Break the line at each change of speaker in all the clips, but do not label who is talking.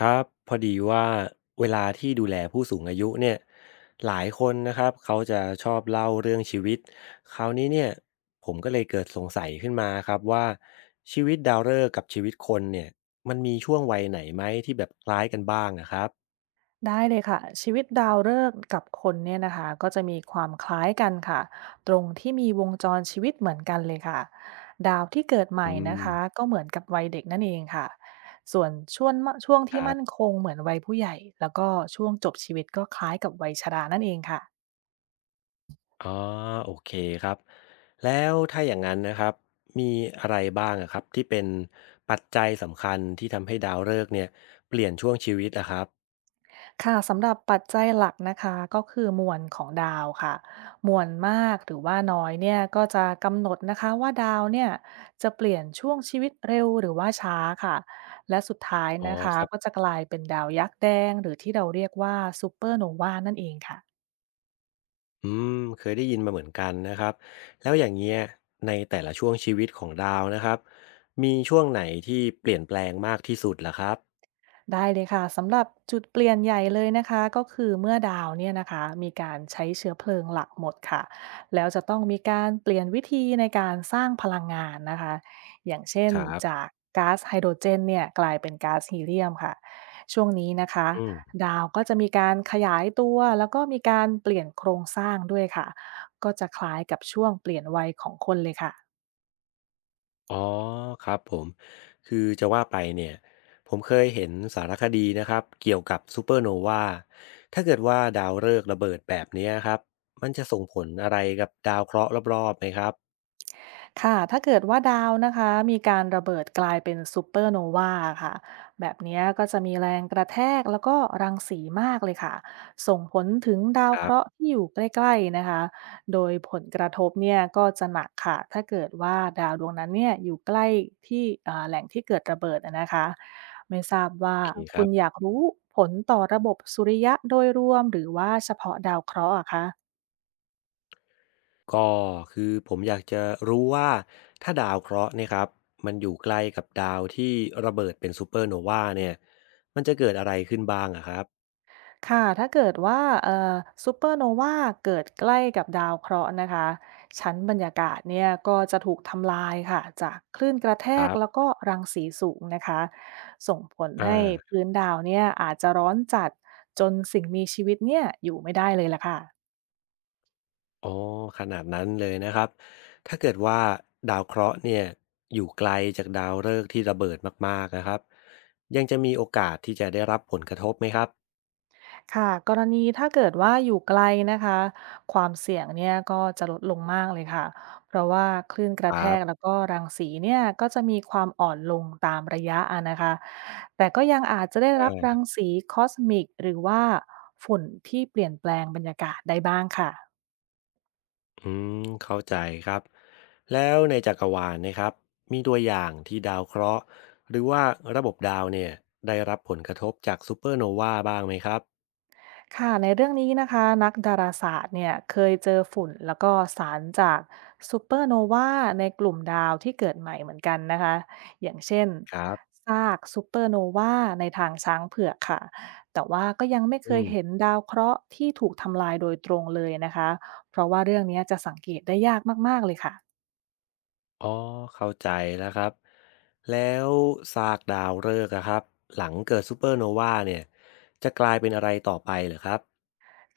ครับพอดีว่าเวลาที่ดูแลผู้สูงอายุเนี่ยหลายคนนะครับเขาจะชอบเล่าเรื่องชีวิตคราวนี้เนี่ยผมก็เลยเกิดสงสัยขึ้นมาครับว่าชีวิตดาวฤกษ์กับชีวิตคนเนี่ยมันมีช่วงวัยไหนไหมที่แบบคล้ายกันบ้างนะครับ
ได้เลยค่ะชีวิตดาวฤกษ์กับคนเนี่ยนะคะก็จะมีความคล้ายกันค่ะตรงที่มีวงจรชีวิตเหมือนกันเลยค่ะดาวที่เกิดให
อื
ม่นะคะ
ม
ก็เหมือนกับวัยเด็กนั่นเองค่ะส่วนช่วงช่วง
ค
ที่
รั
มั่น
บ
คงเหมือนวัยผู้ใหญ่แล้วก็ช่วงจบชีวิตก็คล้ายกับวัยชรานั่นเองค่ะ
อ๋อโอเคครับแล้วถ้าอย่างนั้นนะครับมีอะไรบ้างอะครับที่เป็นปัจจัยสำคัญที่ทำให้ดาวฤกษ์เนี่ยเปลี่ยนช่วงชีวิตอะครับ
ค่ะสำหรับปัจจัยหลักนะคะก็คือมวลของดาวค่ะมวลมากหรือว่าน้อยเนี่ยก็จะกำหนดนะคะว่าดาวเนี่ยจะเปลี่ยนช่วงชีวิตเร็วหรือว่าช้าค่ะและสุดท้าย
อ๋อ
นะคะ
ครั
ก็
บ
จะกลายเป็นดาวยักษ์แดงหรือที่เราเรียกว่าซูเปอร์โนวานั่นเองค่ะ
อืมเคยได้ยินมาเหมือนกันนะครับแล้วอย่างเงี้ยในแต่ละช่วงชีวิตของดาวนะครับมีช่วงไหนที่เปลี่ยนแปลงมากที่สุดล่ะครับ
ได้เลยค่ะสำหรับจุดเปลี่ยนใหญ่เลยนะคะก็คือเมื่อดาวเนี่ยนะคะมีการใช้เชื้อเพลิงหลักหมดค่ะแล้วจะต้องมีการเปลี่ยนวิธีในการสร้างพลังงานนะคะอย่างเช่น
ครับ
จากก๊าซไฮโดรเจนเนี่ยกลายเป็นก๊าซฮีเลียมค่ะช่วงนี้นะคะ
อืม
ดาวก็จะมีการขยายตัวแล้วก็มีการเปลี่ยนโครงสร้างด้วยค่ะก็จะคล้ายกับช่วงเปลี่ยนวัยของคนเลยค่ะ
อ๋อครับผมคือจะว่าไปเนี่ยผมเคยเห็นสารคดีนะครับเกี่ยวกับซูเปอร์โนวาถ้าเกิดว่าดาวฤกษ์ระเบิดแบบเนี้ยครับมันจะส่งผลอะไรกับดาวเคราะห์รอบๆไหมครับ
ค่ะถ้าเกิดว่าดาวนะคะมีการระเบิดกลายเป็นซูเปอร์โนวาค่ะแบบเนี้ยก็จะมีแรงกระแทกแล้วก็รังสีมากเลยค่ะ ส่งผลถึงดา
ค
ว
รั
เคราะ
บ
ห์ที่อยู่ใกล้ๆนะคะโดยผลกระทบเนี่ยก็จะหนักค่ะถ้าเกิดว่าดาวดวงนั้นเนี่ยอยู่ใกล้ที่แหล่งที่เกิดระเบิดอะนะคะไม่ทราบ
โอ
ว่า
เคค
คุ
รั
ณ
บ
อยากรู้ผลต่อระบบสุริยะโดยรวมหรือว่าเฉพาะดาวเคราะห์อะคะ
ก็คือผมอยากจะรู้ว่าถ้าดาวเคราะห์เนี่ยครับมันอยู่ใกล้กับดาวที่ระเบิดเป็นซูเปอร์โนวาเนี่ยมันจะเกิดอะไรขึ้นบ้างอะครับ
ค่ะถ้าเกิดว่าซูเปอร์โนวาเกิดใกล้กับดาวเคราะห์นะคะชั้นบรรยากาศเนี่ยก็จะถูกทำลายค่ะจากคลื่นกระแท
ค
ก
รับ
แล้วก็รังสีสูงนะคะส่งผล
อ่
ให้
า
พื้นดาวเนี่ยอาจจะร้อนจัดจนสิ่งมีชีวิตเนี่ยอยู่ไม่ได้เลยล่ะค่ะ
อ๋อขนาดนั้นเลยนะครับถ้าเกิดว่าดาวเคราะห์เนี่ยอยู่ไกลจากดาวฤกษ์ที่ระเบิดมากๆนะครับยังจะมีโอกาสที่จะได้รับผลกระทบไหมครับ
ค่ะกรณีถ้าเกิดว่าอยู่ไกลนะคะความเสี่ยงเนี่ยก็จะลดลงมากเลยค่ะเพราะว่าคลื่นก
ค
ระแท
รับ
กแล้วก็รังสีเนี่ยก็จะมีความอ่อนลงตามระยะอะนะคะแต่ก็ยังอาจจะได้
อ
รับรั
า
งสีคอสมิกหรือว่าฝุ่นที่เปลี่ยนแปลงบรรยากาศได้บ้างค่ะ
อืมเข้าใจครับแล้วในจักรวาลนะครับมีตัวอย่างที่ดาวเคราะห์หรือว่าระบบดาวเนี่ยได้รับผลกระทบจากซูเปอร์โนวาบ้างไหมครับ
ค่ะในเรื่องนี้นะคะนักดาราศาสตร์เนี่ยเคยเจอฝุ่นแล้วก็สารจากซูเปอร์โนวาในกลุ่มดาวที่เกิดใหม่เหมือนกันนะคะอย่างเช่น
ครับ
ซากซูเปอร์โนวาในทางช้างเผือกค่ะแต่ว่าก็ยังไม่เค
อื
ย
ม
เห็นดาวเคราะห์ที่ถูกทำลายโดยตรงเลยนะคะเพราะว่าเรื่องนี้จะสังเกตได้ยากมากๆเลยค่ะ
อ๋อเข้าใจแล้วครับแล้วซากดาวฤกษ์อะครับหลังเกิดซูเปอร์โนวาเนี่ยจะกลายเป็นอะไรต่อไปเหรอครับ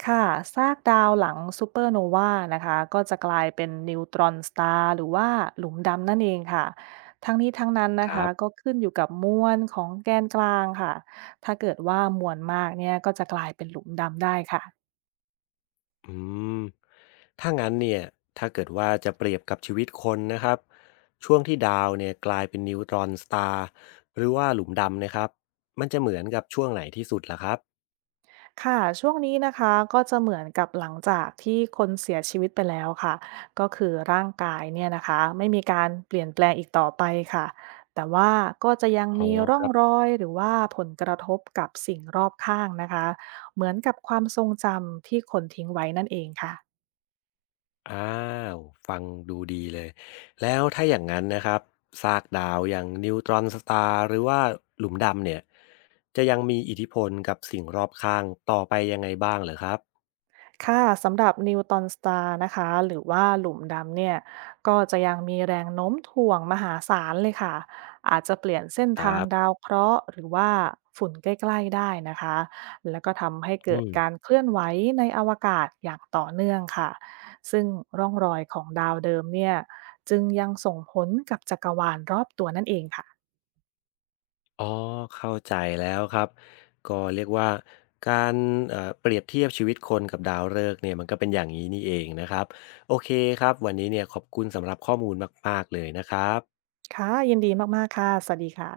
ค่ะซากดาวหลังซูเปอร์โนวานะคะก็จะกลายเป็นนิวตรอนสตาร์หรือว่าหลุมดำนั่นเองค่ะทั้งนี้ทั้งนั้น
ค
นะ
รั
คะก็
บ
ขึ้นอยู่กับมวลของแกนกลางค่ะถ้าเกิดว่ามวลมากเนี่ยก็จะกลายเป็นหลุมดำได้ค่ะ
อืมถ้างั้นเนี่ยถ้าเกิดว่าจะเปรียบกับชีวิตคนนะครับช่วงที่ดาวเนี่ยกลายเป็นนิวตรอนสตาร์หรือว่าหลุมดำนะครับมันจะเหมือนกับช่วงไหนที่สุดล่ะครับ
ค่ะช่วงนี้นะคะก็จะเหมือนกับหลังจากที่คนเสียชีวิตไปแล้วค่ะก็คือร่างกายเนี่ยนะคะไม่มีการเปลี่ยนแปลงอีกต่อไปค่ะแต่ว่าก็จะยัง
อ๋อ
มีร่
ค
อง
รั
ร
บ
อยหรือว่าผลกระทบกับสิ่งรอบข้างนะคะเหมือนกับความทรงจำที่คนทิ้งไว้นั่นเองค่ะ
อ้าวฟังดูดีเลยแล้วถ้าอย่างนั้นนะครับซากดาวอย่างนิวตรอนสตาร์หรือว่าหลุมดำเนี่ยจะยังมีอิทธิพลกับสิ่งรอบข้างต่อไปยังไงบ้างเหรอครับ
ค่ะสำหรับนิวตอนสตาร์นะคะหรือว่าหลุมดำเนี่ยก็จะยังมีแรงโน้มถ่วงมหาศาลเลยค่ะอาจจะเปลี่ยนเส้น
ค
ทาง
รั
ดา
บ
วเคราะห์หรือว่าฝุ่นใกล้ๆได้นะคะแล้วก็ทำให้
อื
เกิดการ
ม
เคลื่อนไหวในอวกาศอย่างต่อเนื่องค่ะซึ่งร่องรอยของดาวเดิมเนี่ยจึงยังส่งผลกับจักรวาลรอบตัวนั่นเองค่ะ
อ๋อเข้าใจแล้วครับก็เรียกว่าการเปรียบเทียบชีวิตคนกับดาวฤกษ์เนี่ยมันก็เป็นอย่างงี้นี่เองนะครับโอเคครับวันนี้เนี่ยขอบคุณสำหรับข้อมูลมากๆเลยนะครับ
ค่ะยินดีมากๆค่ะสวัสดีค่ะ